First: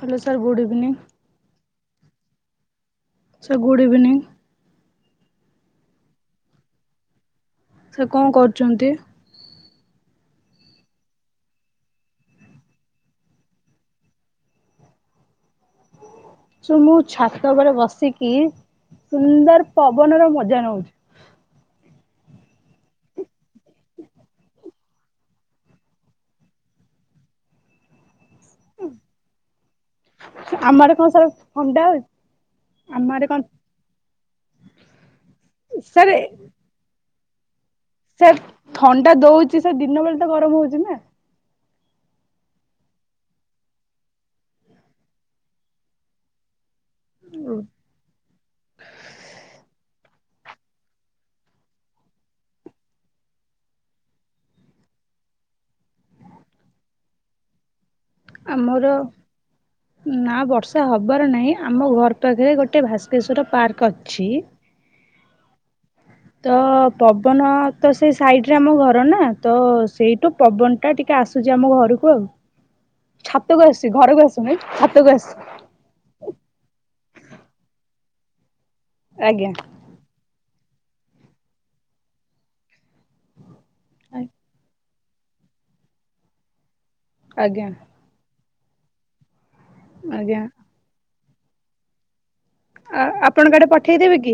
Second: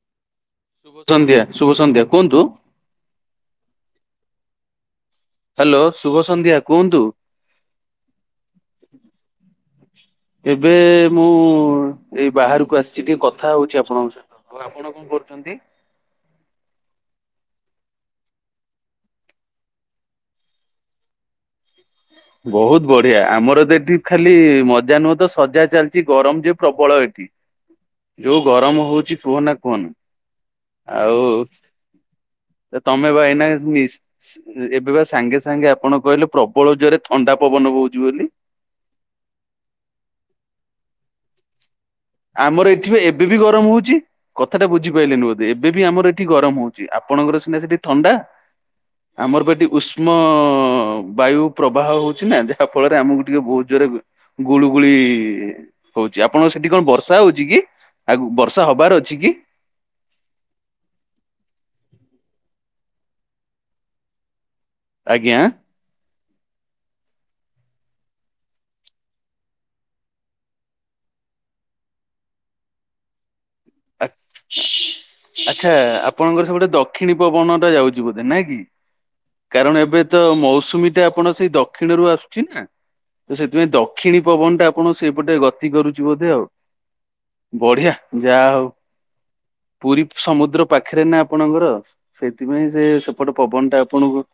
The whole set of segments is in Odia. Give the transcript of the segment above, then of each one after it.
ହଲୋ ଶୁଭ ସନ୍ଧ୍ୟା ଶୁଭ ସନ୍ଧ୍ୟା। କୁହନ୍ତୁ? Sir good evening. ହ୍ୟାଲୋ ଶୁଭ ସନ୍ଧ୍ୟା କୁହନ୍ତୁ? ସାର୍ କଣ କରୁଛନ୍ତି? ଏବେ ମୁଁ ଏଇ ବାହାରକୁ ଆସିଛି ଟିକେ କଥା ହଉଛି ଆପଣଙ୍କ ସହିତ ଆପଣ କଣ କରୁଛନ୍ତି? ସାର୍ ମୁଁ ଛାତ ଉପରେ ବସିକି ସୁନ୍ଦର ପବନ ର ମଜା ନଉଛି। ବହୁତ ବଢିଆ ଆମର ତ ଏଠି ଖାଲି ମଜା ନୁହେଁ ତ ସଜା ଚାଲିଛି ଗରମ ଯେ ପ୍ରବଳ ଏଠି। ଯୋଉ ଗରମ ହଉଛି କୁହନା କୁହନା ଆମ ଆଡେ କଣ ସାର୍ ଥଣ୍ଡା ହଉଛି? ଆଉ ଆମ ତମେ ଆଡେ କଣ ଭାଇନା ଏବେ ବା ସାଙ୍ଗେ ସାଙ୍ଗେ ଆପଣ ସାର୍ କହିଲେ ପ୍ରବଳ ଜୋରେ ଥଣ୍ଡା ପବନ ବହୁଛି ବୋଲି। ସାର୍ ଥଣ୍ଡା ଦଉଛି ସେ ଦିନ ବେଳେ ତ ଗରମ ହଉଛି ନା। ଆମର ଏଠି ଏବେ ବି ଗରମ ହଉଛି କଥାଟା ବୁଝିପାରିଲନି ବୋଧେ ଏବେ ବି ଆମର ଏଠି ଗରମ ହଉଛି। ଆପଣଙ୍କର ସିନା ସେଠି ଥଣ୍ଡା ଆମର ପା ଏଠି ଉଷ୍ମ। ମ ବାୟୁ ପ୍ରବାହ ହଉଛି ନା ଯାହା ଫଳରେ ଆମକୁ ଟିକେ ବହୁତ ଜୋରେ ଗୁଳୁଗୁଳି ହଉଛି ଆପଣ ସେଠି କଣ ବର୍ଷ ବଷା ହଉଛି କି? ଆମର ଅଛି କି? ନା ବର୍ଷା ହବାର ନାହିଁ ଆମ ଘର ପାଖରେ ଗୋଟେ ଭାସ୍କେଶ୍ଵର ପାର୍କ ଅଛି। ଆଜ୍ଞା। ତ ପବନ ତ ସେଇ ସାଇଡ ରେ ଆମ ଘର ନା ତ ସେଇଠୁ ପବନ ଟା ଟିକେ ଆସୁଛି ଆମ ଘରକୁ ଆଉ। ଆସୁଛି ଘରକୁ ଆସୁନି ଛାତକୁ ଆସୁଛି। ଆଚ୍ଛା ଆପଣଙ୍କର ସେ ପଟେ ଦକ୍ଷିଣୀ ପବନ ଟା ଯାଉଛି। ନାହିଁ କି। ଆଜ୍ଞା କାରଣ ଏବେ ତ ମଉସ ମୌସୁମୀ ଟା ଆପଣ ସେଇ ଦକ୍ଷିଣ ର ଆସୁଛି ନା। ତ ସେଥିପାଇଁ ଦକ୍ଷିଣୀ ପବନ ଟା କୌଣସି ଏପଟେ ଗତି କରୁଛି ବୋଧେ ଆଉ। ଆଜ୍ଞା ବଢିଆ ଯାହା ହଉ। ପୁରୀ ଆଜ୍ଞା ସମୁଦ୍ର ପାଖରେ ନା ଆପଣଙ୍କ ଘର ସେଥିପାଇଁ ସେ ଆ ସେପଟ ଆପଣଙ୍କ ଆଡେ ପବନ ଟା ପଠେଇଦେବେ କି?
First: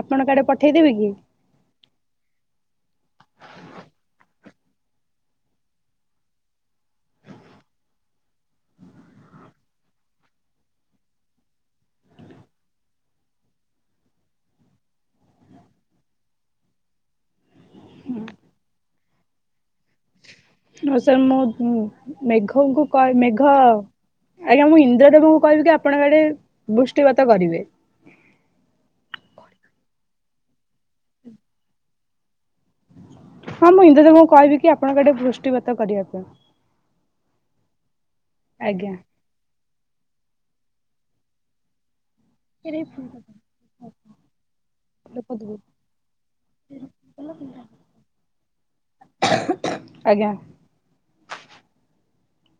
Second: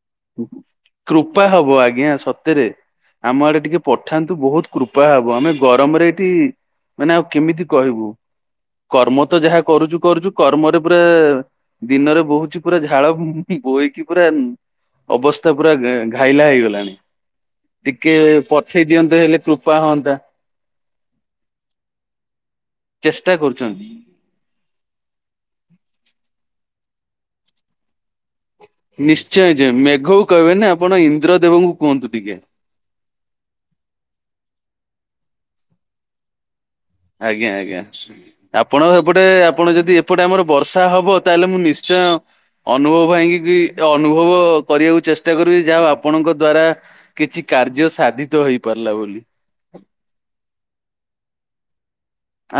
ଆପଣଙ୍କ ଆଡେ ପଠେଇଦେବେ କି? କୃପା ହବ ଆଜ୍ଞା ସତରେ ଆମ ଆଡେ ଟିକେ ପଠାନ୍ତୁ ବହୁତ। କୃପା ହବ ଆମେ ଗରମରେ ଏଇଠି ମାନେ ଆଉ କେମିତି କହିବୁ। କର୍ମ ତ ଯାହା କରୁଛୁ କରୁଛୁ କର୍ମରେ ପୁରା ଦିନରେ ବୋହୁଛି ପୁରା ଝାଳ ବୋହିକି ପୁରା ଅବସ୍ଥା ପୁରା ଘାଇଲା ହେଇଗଲାଣି। ଟିକେ ପଠେଇ ଦିଅନ୍ତେ ହେଲେ ପ୍ରୁ ହଁ ସାର୍ ମୁଁ ମେଘଙ୍କୁ ଚେଷ୍ଟା ମେଘ କରୁଛନ୍ତି। ଆଜ୍ଞା ମୁଁ ଇନ୍ଦ୍ର ଦେବଙ୍କୁ କହିବି କି ଆପଣଙ୍କ ଆଡେ ବୃଷ୍ଟିପାତ କରିବେ ନିଶ୍ଚୟ ମେଘକୁ କହିବେନି ଆପଣ ଇନ୍ଦ୍ର ଦେବଙ୍କୁ କୁହନ୍ତୁ ଟିକେ ହଁ ମୁଁ ଇନ୍ଦ୍ର ଦେବଙ୍କୁ କହିବି କି ଆପଣଙ୍କଆଡେ ବୃଷ୍ଟିପାତ କରିବା ପାଇଁ ଆଜ୍ଞା ଆଜ୍ଞା ଆପଣ ଆଜ୍ଞା। ଏପଟେ ଆପଣ ଯଦି ଏପଟେ ଆମର ବର୍ଷା ବର୍ଷା ହବ ତାହେଲେ ମୁଁ ନିଶ୍ଚୟ ଅନୁଭବ ଭାଇ ଙ୍କି ଅନୁଭବ କରିବାକୁ ଚେଷ୍ଟା କରିବି ଯାହା ଆପଣଙ୍କ ଦ୍ଵାରା କିଛି କାର୍ଯ୍ୟ ସାଧିତ ହେଇପାରିଲା ବୋଲି। ଆଜ୍ଞା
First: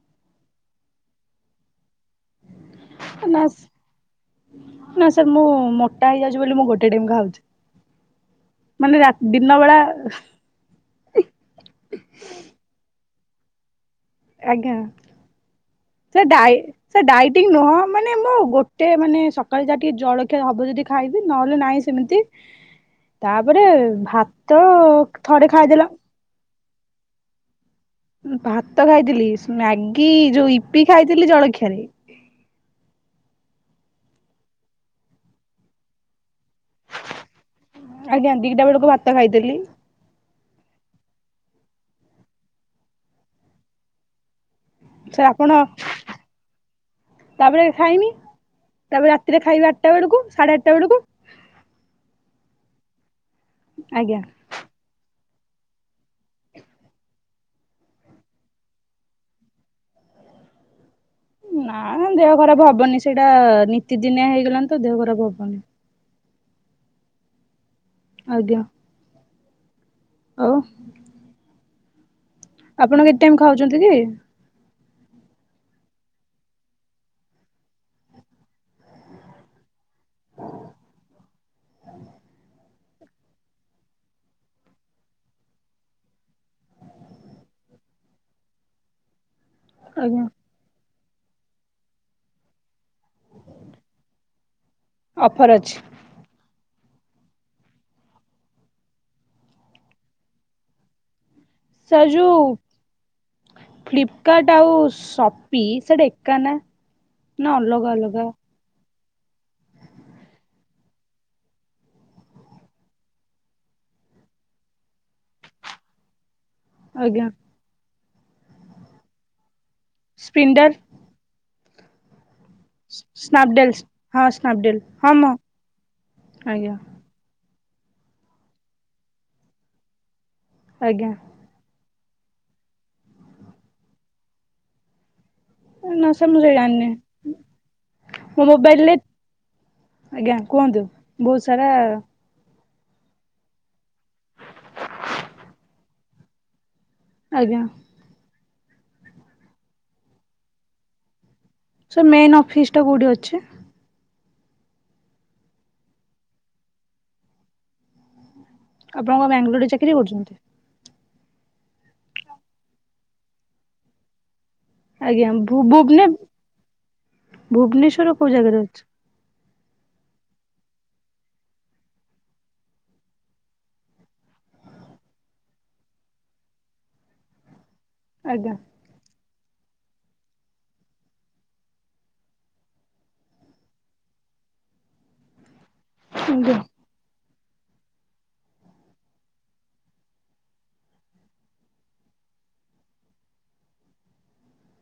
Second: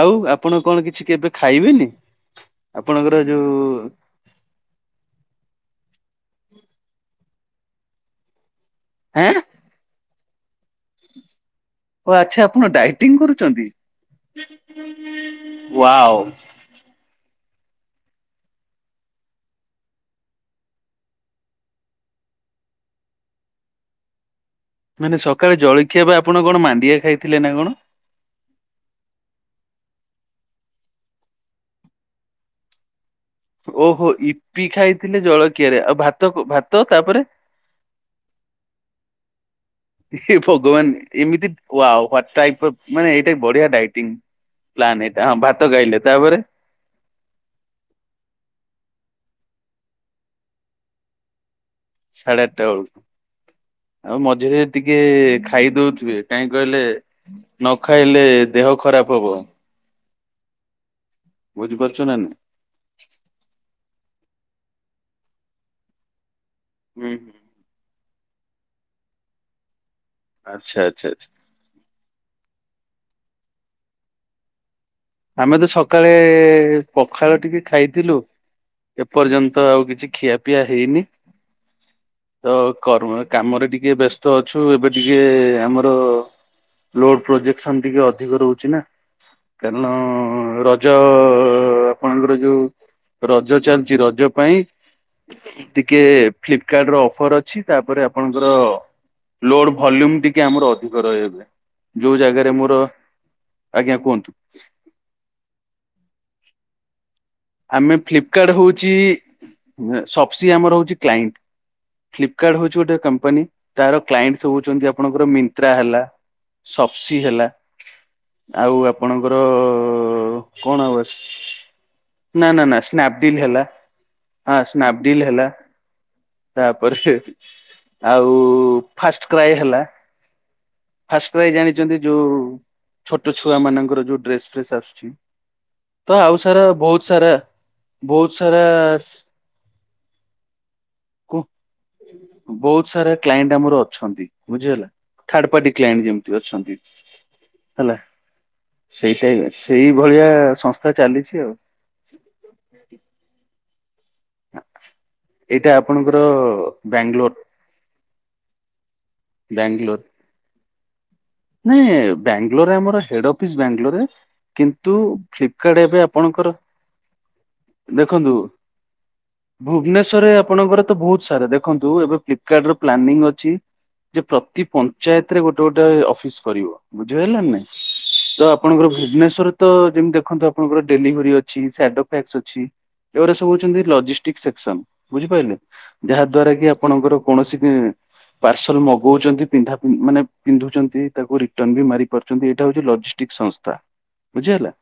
ଆଉ ଆପଣ କଣ କିଛି କେବେ ଖାଇବେନି? ଆପଣଙ୍କର ନା ଯୋଉ ନା ସାର୍ ମୁଁ ମୋଟା ହେଇଯାଉଛି ବୋଲି ମୁଁ ଗୋଟେ ଟାଇମ ଖାଉଛି। ମାନେ ହେଁ ରାତି ଦିନ ବେଳା ଡାଏଟିଂ କରୁଛନ୍ତି। ଆଜ୍ଞା wow. Sir diet sir diet dieting ନୁହଁ ମାନେ ମୁଁ ଗୋଟେ ମାନେ ସକାଳେ ଯାହା ଟିକେ ଜଳଖିଆ ହବ ଯଦି ଖାଇବି ନହେଲେ ନାହିଁ ସେମିତି ତାପରେ ଭାତ ମାନେ ଥରେ ସକାଳେ ଖାଇଦେଲା ଜଳଖିଆ ବା ଆପଣ କଣ ମା ମାଣ୍ଡିଆ ଖାଇଥିଲେ ନା କଣ? ଭାତ ଖାଇଥିଲି ମ୍ୟାଗି ଯୋଉ ଇପି ଖାଇଥିଲି ଜଳଖିଆରେ ଓହୋ ଇପି ଖାଇଥିଲେ ଜଳକିଆରେ ଆଉ ଭାତ ଭାତ ତାପରେ ଆଜ୍ଞା ଦିିଇଟା ବେଳକୁ ଭାତ ଖାଇ ଦିଲ୍ଲୀ [inaudible] ହେ ଭଗବାନ ଏମିତି ୱାଓ ୱାଟ ଟାଇପ୍ ଏ ମାନେ ଏଇଟା ବଢିଆ ଡାଇଟିଙ୍ଗ। ସାର୍ ଆପଣ ତାପରେ ଖାଇନି ତାପରେ ତିରେ ଖାଇବେ ଆଠଟା ବେଳକୁ ସାଢେ ଆଠଟା ବେଳକୁ ସାଢେ ଆଠଟା ବେଳକୁ ଆଜ୍ଞା ଆଉ ମଝିରେ ଟିକେ ଖାଇଦଉଥିବେ କାହିଁକି କହିଲେ ନ ଖାଇଲେ ଦେହ ଖରାପ ହବ ନା ବୁଝିପାରୁଛ ମ ଦେହ ନାଇଁ? ଖରାପ ହବନି ସେଇଟା ନୀତିଦିନିଆ ହେଇ ଲାଣି ତ ଦେହ ଖରାପ ହବନି ହୁଁ ହୁଁ। ଆଜ୍ଞା। ଆଉ ଆଚ୍ଛା ଆଚ୍ଛା ଆପଣ କେତେ ଟାଇମ ଖାଉଛନ୍ତି କି? ଆମେ ତ ସକାଳେ ପଖାଳ ଟିକେ ଖାଇଥିଲୁ ଏପର୍ଯ୍ୟନ୍ତ ଆଉ କିଛି ଖିଆ ପିଆ ହେଇନି ତ କାମରେ ଟିକେ ବ୍ୟସ୍ତ ଅଛୁ ଏବେ ଟିକେ ଆମର ଲୋଡ ପ୍ରୋଜେକ୍ସନ ଟିକେ ଅଧିକ ରହୁଛି ନା କାରଣ ଆଜ୍ଞା ର ଯ ଆପଣଙ୍କର ଯୋଉ ରଜ ଚାଲିଚ ରଜ ପାଇଁ ଅଫର ଅଛି। ଟିକେ ଫ୍ଲିପକାର୍ଟ ର ଅଫର ଅଛି ତାପରେ ଆପଣଙ୍କର ଲୋଡ ଭଲ୍ୟୁମ ଟିକେ ଆମର ଅଧିକ ରହବେ ଯୋଉ ଜାଗାରେ ମୋର ଆଜ୍ଞା କୁହନ୍ତୁ। ଫ୍ଲିପକାର୍ଟ ଆଉ ସଫ ସି ସେଟା ଏକ ନା ନା ଅଲଗା ଆମେ ଅଲଗା ଫ୍ଲିପକାର୍ଟ ହଉଛୁ ଚି ସଫସି ଆମର ହଉଛି କ୍ଲାଇଣ୍ଡ ଫ୍ଲିପ କାର୍ଡ ହଉଛି ଗୋଟେ କମ୍ପାନୀ ତାର କ୍ଲାଇଣ୍ଡ ସବୁ ହଉଛନ୍ତି ଆପଣଙ୍କର ମି୍ନ୍ତ୍ରା ହେଲା ସପ୍ସି ଆଜ୍ଞା ହେଲା ଆଉ ଆପଣଙ୍କର ଓ ସ୍ପିଣ୍ଡର କଣ ହବ? ନା ନା ନା ସ୍ନାପଡିଲ୍ ହେଲା ସ୍ନାପଡେଲ ହଁ ସ୍ନାପଡେଲ ହଁ ସ୍ନାପଡିଲ୍ ମ ହେଲା ଆଜ୍ଞା ତାପରେ ଆଉ ଫାଷ୍ଟ କ୍ରାଏ ହେଲା ଆଜ୍ଞା ଫାଷ୍ଟ କ୍ରାଏ ଜାଣିଛନ୍ତି ଯୋଉ ଛୋଟ ଛୁଆ ମାନଙ୍କର ଯୋଉ ଡ୍ରେସ ଫ୍ରେସ୍ ଆସୁଛି। ନା ସାର୍ ମୁଁ ସେରା ଜାଣିନି। ସ ବହୁତ ମୋ ସାରା ମୋବାଇଲରେ ଆଜ୍ଞା କୁହନ୍ତୁ। ବୋହୁତ ସାରା ବୋହୁତ ସାରା କ୍ଲାଇଣ୍ଡ ଆମର ଅଛନ୍ତି ବୁଝିହେଲା। ଥାର୍ଡ ପାର୍ଟି କ୍ଲାଇଣ୍ଡ ଯେମତି ଅଛନ୍ତି। ଆଜ୍ଞା। ସେଇ ଟାଇପର ସେଇ ଭଳିଆ ସଂସ୍ଥା ଚାଲିଚି ଆଉ। ସେ ମେନ ଅଫିସଟା କୋଉଠି ଅଛି? ଏଇଟା ଆପଣଙ୍କର ବ୍ୟାଙ୍ଗଲୋର। ଆପଣ କଣ ବ୍ୟାଙ୍ଗଲୋରେ ଚାକିରି କରୁଚନ୍ତି? ନାଇଁ ବ୍ୟାଙ୍ଗଲୋରରେ ଆମର ହେଡ ଅଫିସ୍ ବ୍ୟାଙ୍ଗଲୋରରେ। ଆଜ୍ଞା ଭୁ ଭୁବନେ ଭୁବନେଶ୍ୱରର କୋଉ ଦେଖନ୍ତୁ ଜାଗାରେ ଅଛ୍ ଭୁବନେଶ୍ୱରରେ ଆପଣଙ୍କର ତ ବୋହୁତ ସାରା ଦେଖନ୍ତୁ ଏବେ ଫ୍ଲିପକାଡ଼ର ର ପ୍ଲାନିଂ ଅଛି ଯେ ପ୍ରତି ପଞ୍ଚାୟତରେ ଗୋଟେ ଗୋଟେ ଅଫ୍ ଫିସ୍ କରିବ ବୁଝିହେଲା ନାଇଁ? ତ ଆଜ୍ଞା ଆପଣଙ୍କର ଭୁବନେଶ୍ଵର ତ ଯେମତି ଦେଖନ୍ତୁ ଆପଣଙ୍କର ଡେଲିଭରି ଅଛି ସ୍ୟାଡୋ ଫ୍ୟାକ୍ସ ଅଛି ଏଗୁରା ସବୁ ହୋଉଛନ୍ତି ଲଜିଷ୍ଟିକ ସେକ୍ସନ ବୁଝିପାରିଲେ? ଯାହା ଦ୍ଵାରା ଆଜ୍ଞା କି ଆପଣଙ୍କର କୌଣସି କି ପାର୍ସଲ ମଗଉଚନ୍ତି ପିନ୍ଧା ମାନେ ପିନ୍ଧୁଚନ୍ତି। ତାକୁ ରିଟର୍ନ ବି ମାରି ପାରୁଚନ୍ତି। ଏଇଟା ହୋଉଚି ଲଜିଷ୍ଟିକ ସଂସ୍ଥା ବୁଝିହେଲା?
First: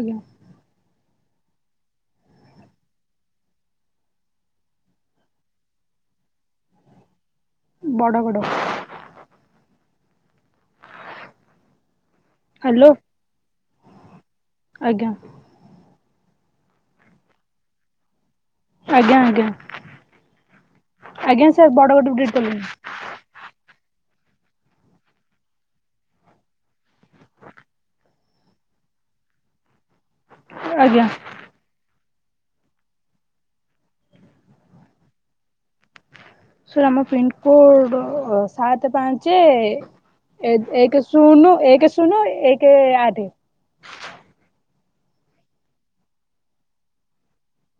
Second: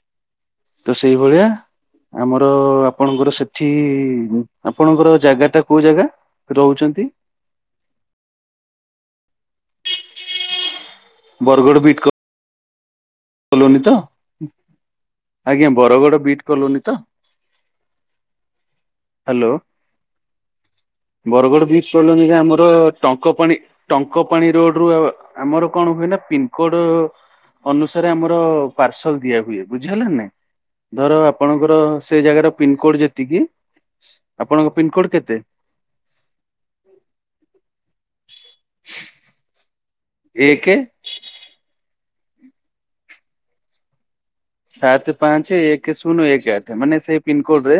ଆଜ୍ଞା। ସେଇ ଭଳିଆ ଆମର ଆପଣଙ୍କର ସେଠି ଆପଣଙ୍କର ଜାଗାଟା କୋଉ ଜାଗା ରହୁଚନ୍ତି? ବଡ଼ ବଡ଼ ବରଗଡ଼ ବିିଟ କ ହାଲୋ। କଲୋନି ତ? ଆଜ୍ଞା ବରଗଡ଼ ବିଟ କଲୋନୀ ତ? ଆଜ୍ଞା ଆଜ୍ଞା ହାଲୋ ଆଜ୍ଞା ବରଗଡ଼ ସାର୍ ବିଟ ବଡଗଡ ରୁ ଡିଲିଟ କଲୋନୀରେ ଆମର କଲିଣି ଟଙ୍କପାଣି ଟଙ୍କପାଣି ରୋଡରୁ ଆଉ ଆମର କଣ ହୁଏ ନାଁ ପିନକୋଡ ଅନୁସା ସାରେ ଆମର ପାର୍ସଲ ଦିଆ ହୁଏ। ବୁଝି ହେଲା ନାଁ ନାହିଁ? ଆଜ୍ଞା ଧର ଆପଣଙ୍କର ସେଇ ଜାଗାର ପିନକୋଡ଼ ଯେତିକି ଆପଣଙ୍କ ପିନକୋଡ଼ କେତେ? ସାର୍ ଆମ ପିନକୋଡ଼ ସାତେ ପାଞ୍ଚେ ଏ ଏକ ଏକେ ଶୁନୁ ଏକେ ଶୁ ଶୁନୁ ଏକେ ଆଠେ। ସାତେ ପାଞ୍ଚେ ଏକେ ଶୂନୁ ଏକେ ଆଠେ ମାନେ ସେଇ ପିନକୋଡରେ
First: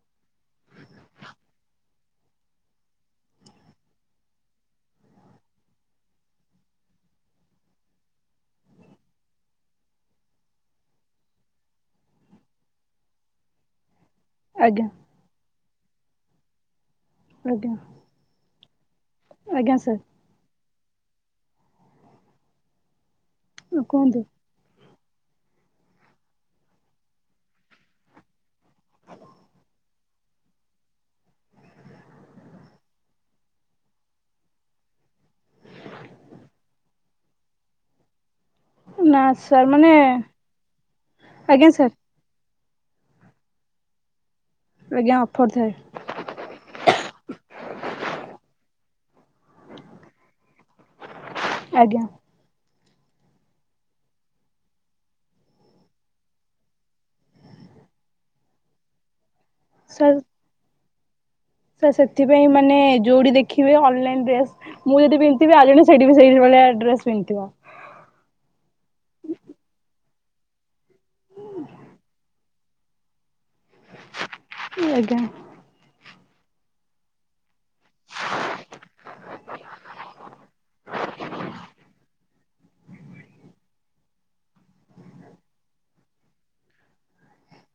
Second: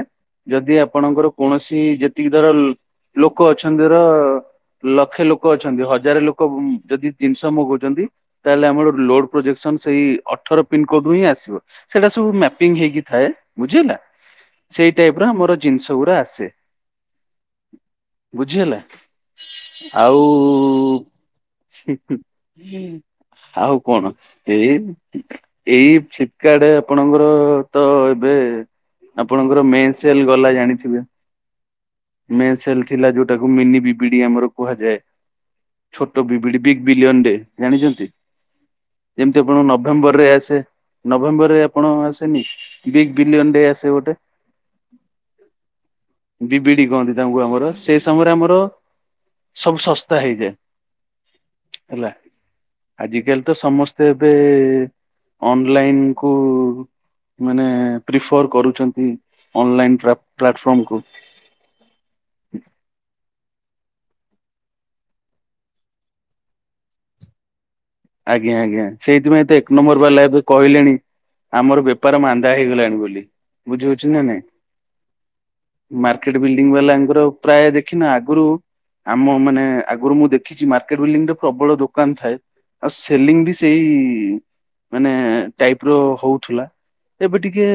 ଯଦି ଆପଣଙ୍କର କୌଣସି ଯେତିକି ଧର ଲୋ ଲୋକ ଅଛନ୍ତି ଧର ଲକ୍ଷେ ଲୋକ ଅଛନ୍ତି ହଜାରେ ଲୋକ ଉ ଯଦି ଜିନିଷ ମଗଉଚନ୍ତି ତାହେଲେ ଆମର ଲୋଡ ପ୍ରୋଜେକ୍ସନ ସେଇ ଅଠର ପିିନକୋଡରୁୁ ହିଁ ଆସିବ। ସେଟା ସବୁ ମ୍ୟାପିଙ୍ଗ ହେଇକି ଥାଏ। ବୁଝିହେଲା? ଆଜ୍ଞା ସେଇ ଟାଇପର ଆମର ଜିନିଷଗୁରା ଆସେ। ଆଜ୍ଞା। ବୁଝି ହେଲା? ଆଜ୍ଞା ସାର୍ ଆଉ [unintelligible] ଆଉ କଣ କୁହନ୍ତୁ ସେ ଏଇ ଏକା ଆଡେ ଆପଣଙ୍କର ତ ଏବେ ଆପଣଙ୍କର ମେ ସେଲ ଗଲା ଜାଣିଥିବେ ମେ ସେଲ ଥିଲା ଯୋଉଟାକୁ ମିନିିବିବିଡି ଆମର କୁହାଯାଏ। ଛୋଟ ବିବିଡ଼ି ବି ବିଲୟନ ଡେ ଜାଣିଛନ୍ତି? ନା ଯେମତି ଆପଣଙ୍କୁ ସାର୍ ମାନେ ନଭେମ୍ବରରେ ଆସେ। ନଭେମ୍ବର ରେ ଆଜ୍ଞା ଆପଣ ସାର୍ ଆସେନି? ବିଗ ବିିଲୟନ ଡେ ଆସେ ଗୋଟେ। ଆଜ୍ଞା ଅଫର୍ ଥାଏ ବିବିଡି କହନ୍ତି ତାଙ୍କୁ ଆମର ସେଇ ସମୟରେ ଆମର ସବୁ ଶସ୍ତା ହେଇଯାଏ। ଆଜ୍ଞା ହେଲା। ଆଜିକାଲି ତ ସମସ୍ତେ ଏବେ ଅନଲାଇନ କୁ ମାନେ ପ୍ରିଫର କରୁଛନ୍ତି। ଅନଲାଇନ୍ ପ୍ଲାଟଫର୍ମକୁ ସେ ସେଥିପାଇଁ ମାନେ ଯୋଉଟି ଦେଖି ଦେଖିବି ଅନଲାଇନ୍ ଡ୍ରେସ୍ ମୁଁ ଯଦି ପିନ୍ଧିଥିବି ଆଉ ଜଣେ ସେଇଠି ବି ସେଇ ଭଳିଆ ଡ୍ରେସ୍ ପିନ୍ଧିଥିବ। ଆଜ୍ଞା ଆଜ୍ଞା ସେଇଥିପାଇଁ ତ ଏକ ନମ୍ବର ବାଲା ଏବେ କହିଲେଣି। ଆମର ବେପାର ମାନ୍ଦା ମାନ୍ଦା ହେଇଗଲାଣି ବୋଲି । ବୁଝି ହଉଛି ନା ନାଇଁ ଆଜ୍ଞା ମାକେ ମାର୍କେଟ ବିଲଡିଂ ବାଲାଙ୍କର ପ୍ରାୟ ଦେଖିନ ଆଗରୁ ଆମ ମାନେ ଆଗରୁ ମୁଁ ଦେଖିଛି ମାର୍କେଟ ବିଲଡିଂ ରେ ପ୍ରବଳ ଦୋକାନ ଥାଏ । ଆଉ ସେଲିଙ୍ଗ ବି ସେଇ ମାନେ ଟାଇପ ର ହଉଥିଲା ଏବେ ଟିକେ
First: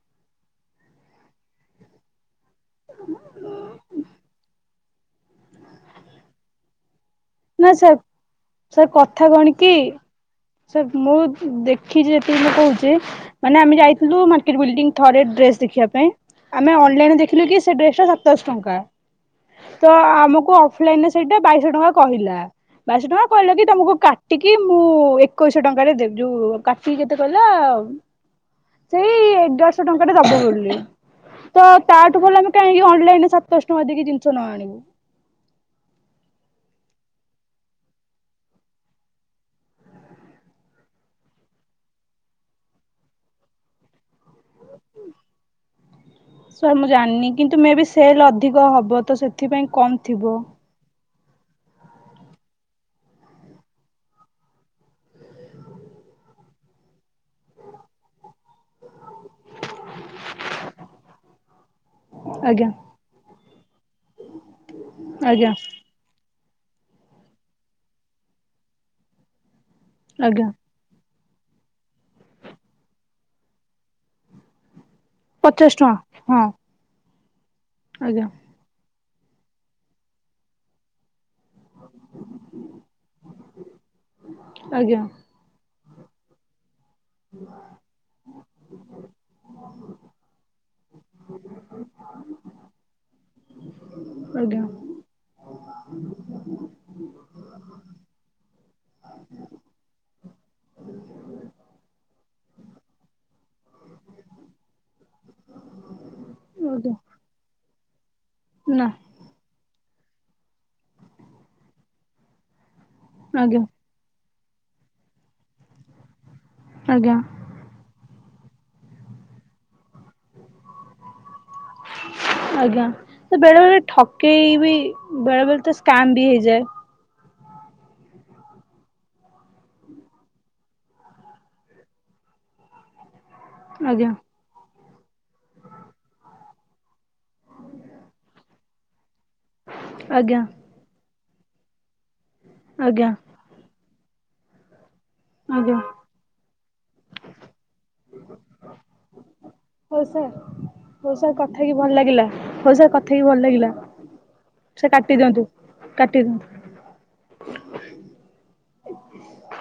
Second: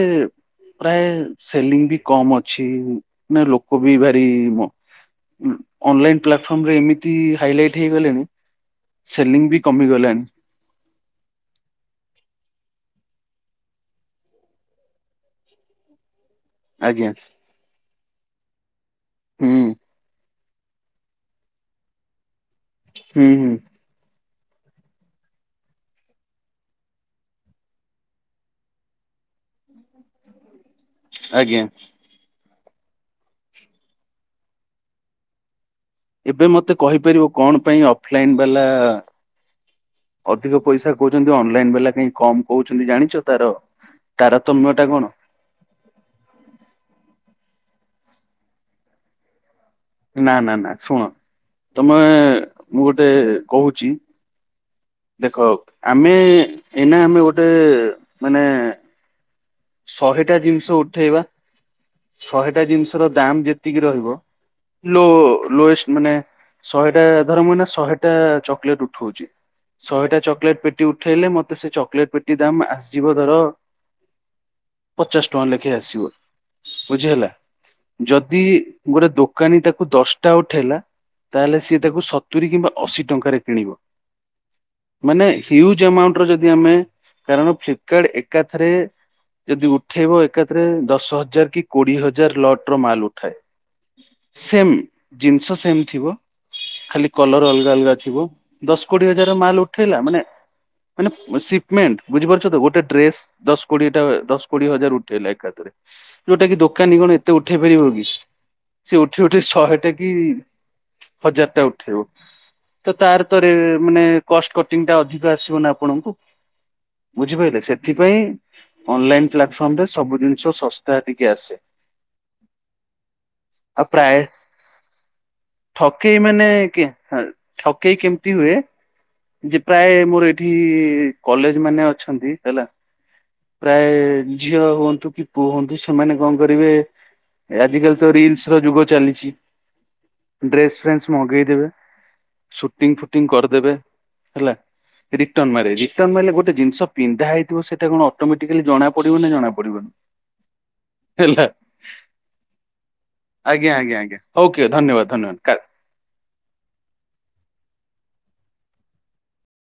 ପ୍ରାୟ ସେଲିଙ୍ଗ ବି କମ ଅଛି । ଅଛି ନା ଲୋକ ବି ଭାରି ଅନଲାଇନ ପ୍ଲାଟଫର୍ମ ରେ ଏମିତି ଏମିତି ନା ହାଇଲାଇଟ ସାର୍ ହେଇଗଲେଣି ସାର୍ କଥା ସେଲିଂ କଣ ବି କି କମିଗଲାଣି ସେ ମୁଁ ଦେଖିଛି ଯେତିକି ମୁଁ କହୁଛି ମାନେ ଆମେ ଯାଇଥିଲୁ ମାର୍କେଟ ବିଲଡିଂ ଥରେ ଡ୍ରେସ ଦେଖିବା ପାଇଁ ଆମେ ଆଜ୍ଞା ଅନଲାଇନରେ ଦେଖିଲୁ କି ସେ ଡ୍ରେସ୍ ଟା ସାଆ ସାତଶ ଟଙ୍କା। ହୁଁ ତ ଆମକୁ ଅଫଲାଇନ ରେ ସେଇଟା ବାଇଶହ ଟଙ୍କା କ କହିଲା। ବାଇଶହ ଟଙ୍କା ହୁଁ କହିଲା ହୁଁ କି ତମକୁ କାଟି ଟିକିଏ ମୁଁ ଏକୋଇଶହ ଟଙ୍କାରେ ଦେବି ଯୋଉ କାଟି କେତେ କହିଲା ସେଇ ଏଗାର ଟଙ୍କା ଟା ଦବ ଆଜ୍ଞା ବୋଲିତ ତାଠୁ ଭଲ ଆମେ କାହିଁକି ଅନଲାଇନ ରେ ସାତଶ ଟଙ୍କା ଦେଇକି ଜିନିଷ ନ ଆଣିବୁ। ଏବେ ମତେ କହିପାରିବ କଣ ପାଇଁ ଅଫଲାଇନ ବାଲା ଅଧିକ ପଇସା କହୁଛନ୍ତି। ଅନଲାଇନ ବାଲା କହିଁ କମ କହୁଛନ୍ତି ଜାଣିଛ ତାର ତାରତମ୍ୟ ଟା କଣ। ସାର୍ ମୁଁ ଜାଣିନି କିନ୍ତୁ ମେ ବି ସେଲ୍ ଅଧିକ ହେବ ତ ସେଥିପାଇଁ କମ୍ ନା ଥିବ ନା ନା ଶୁଣ। ତମେ ମୁଁ ଗୋଟେ କହୁଛି ଦେଖ ଆମେ ଏଇନା ଆମେ ଗୋଟେ ମାନେ ଶହେଟା ଜିନିଷ ଉଠେଇବା ଶହେଟା ଆଜ୍ଞା ଜିନିଷ ର ଦାମ ଯେ ରହିବ ଲୋ ଆଜ୍ଞା ଲୋଏଷ୍ଟ ମାନେ ଶହେଟା ଧର ମୁ ଶହେଟା ଚକୋଲେଟ ଉଠଉଛି ଶହୋ ଆଜ୍ଞା ଚକଲେଟ ପେଟି ଉଠ ଉଠେଇଲେ ମତେ ସେ ଚକୋଲେଟ ପେଟି ଦାମ ଆସିଯିବ ଧର ପଚାଶ ଟଙ୍କା ଲେଖେ ଆସିବ ବୁଝି ହେଲା। ଆଜ୍ଞା ଯଦି ଗୋଟେ ଦୋକାନୀ ତାକୁ ଦଶଟା ଉଠେଇଲା ତାହେଲେ ସିଏ ତାକୁ ସତୁୁରୀ କିମ୍ବା ଅଶୀ ଟଙ୍କାରେ କିଣିବ। ଆଜ୍ଞା ମାନେ ହିଉଜ ଜ ଏମାଉଣ୍ଟର ଯଦି ଆମେ କାରଣ ଫ୍ଲିପକାର୍ଟ ଏକାଥରେ ଯଦି ଉଠେଇବ ଏକାଥରେ ଦଶ ହଜାର କି କୋଡିଏ ହଜାର ଲଟ ର ମାଲ ଉଠାଏ ଆଜ୍ଞା ସେମ୍ ଜିନି ସ ସେମିତି ଥିବ ଖାଲି କଲର ଅଲଗା ଅଲଗା ଥିବ ଦଶ କୋଡିଏ ହଜାର ର ମାଲ ଉଠେଇଲା ମାନେ ମାନେ ସିପମେଣ୍ଟ ବୁଝି ପାରୁଛ ତ ଗୋଟେ ଡ୍ରେସ ଦଶ କୋଡିଏ ଟା ଦଶ କୋଡିଏ ହଜାର ଉଠେଇଲା ଏକାଥରେ ଯୋଉଟା କି ଆଜ୍ଞା ଦୋକାନୀ କଣ ଏତେ ଉଠେଇ ପାରିବ ପଶ ନା ସେ ଉଠି ଉଠି ଶହେଟା କି କି ହଜାର ଟା ଉଠେଇବ। ତ ତାର ତରେ ଆଜ୍ଞା ମାନେ କଷ୍ଟ କଟିଂ ଟା ଅଧିକ ଆସିବ ନା ଆପଣଙ୍କୁ। ଆଜ୍ଞା ବୁଝିପାରିଲେ ସେଥିପାଇଁ ଅନଲାଇନ୍ ପ୍ଲାଟଫର୍ମ ରେ ସବୁ ଜିନିଷ ଶସ୍ତା ଦି ଆଜ୍ଞା ବେଳେ ବେଳେ ଆଉ ପ୍ରାୟ ଠକେଇ ବି ଠକେଇ ମାନେ କି ଠକେଇ କେମିତି ହୁଏ ଯେ ପ୍ରାୟ ମୋର ଏଇଠି କଲେଜ ମାନେ ପ୍ରାୟ ଆଜ୍ଞା ଝିଅ ହୁଅନ୍ତ ତୁ କି କୁହନ୍ତୁ ସେମାନେ କଣ କରିବେ ଆଜିକାଲି ତ ରିଲସ ର ଯୁଗ ଚାଲିଛି ଆଜ୍ଞା ଡ୍ରେସ ଫ୍ରେସ ମଗେଇଦେବେ ସୁଟିଂ ଆଜ୍ଞା ଫୁଟିଂ କରିଦେବେ ହେଲା ରିଟର୍ଣ ମାରେ ଆଜ୍ଞା ରିଟର୍ଣ ମିଲ ଗୋଟେଜିନିଷ ପିନ୍ଧା ହେଥିବ ସେଟା କଣ ଅଟୋ ମେଟିକାଲି ଜଣା ପଡିବ ନା ଜଣାପଡିବନି ହଉ ସାର୍ ହଉ ସାର୍ ହେଲା କଥା ହେଇକି ଭଲ ଲାଗିଲା ହଉ ସାର୍ କଥା ହେଇକି ଭଲ ଲାଗିଲା ଆଜ୍ଞା ଆଜ୍ଞା ଓକେ ସାର୍ ଧନ୍ୟବାଦ କାଟି ଧନ୍ୟବାଦ ଦିଅନ୍ତୁ କା କାଟି ଦିଅନ୍ତୁ [inaudible]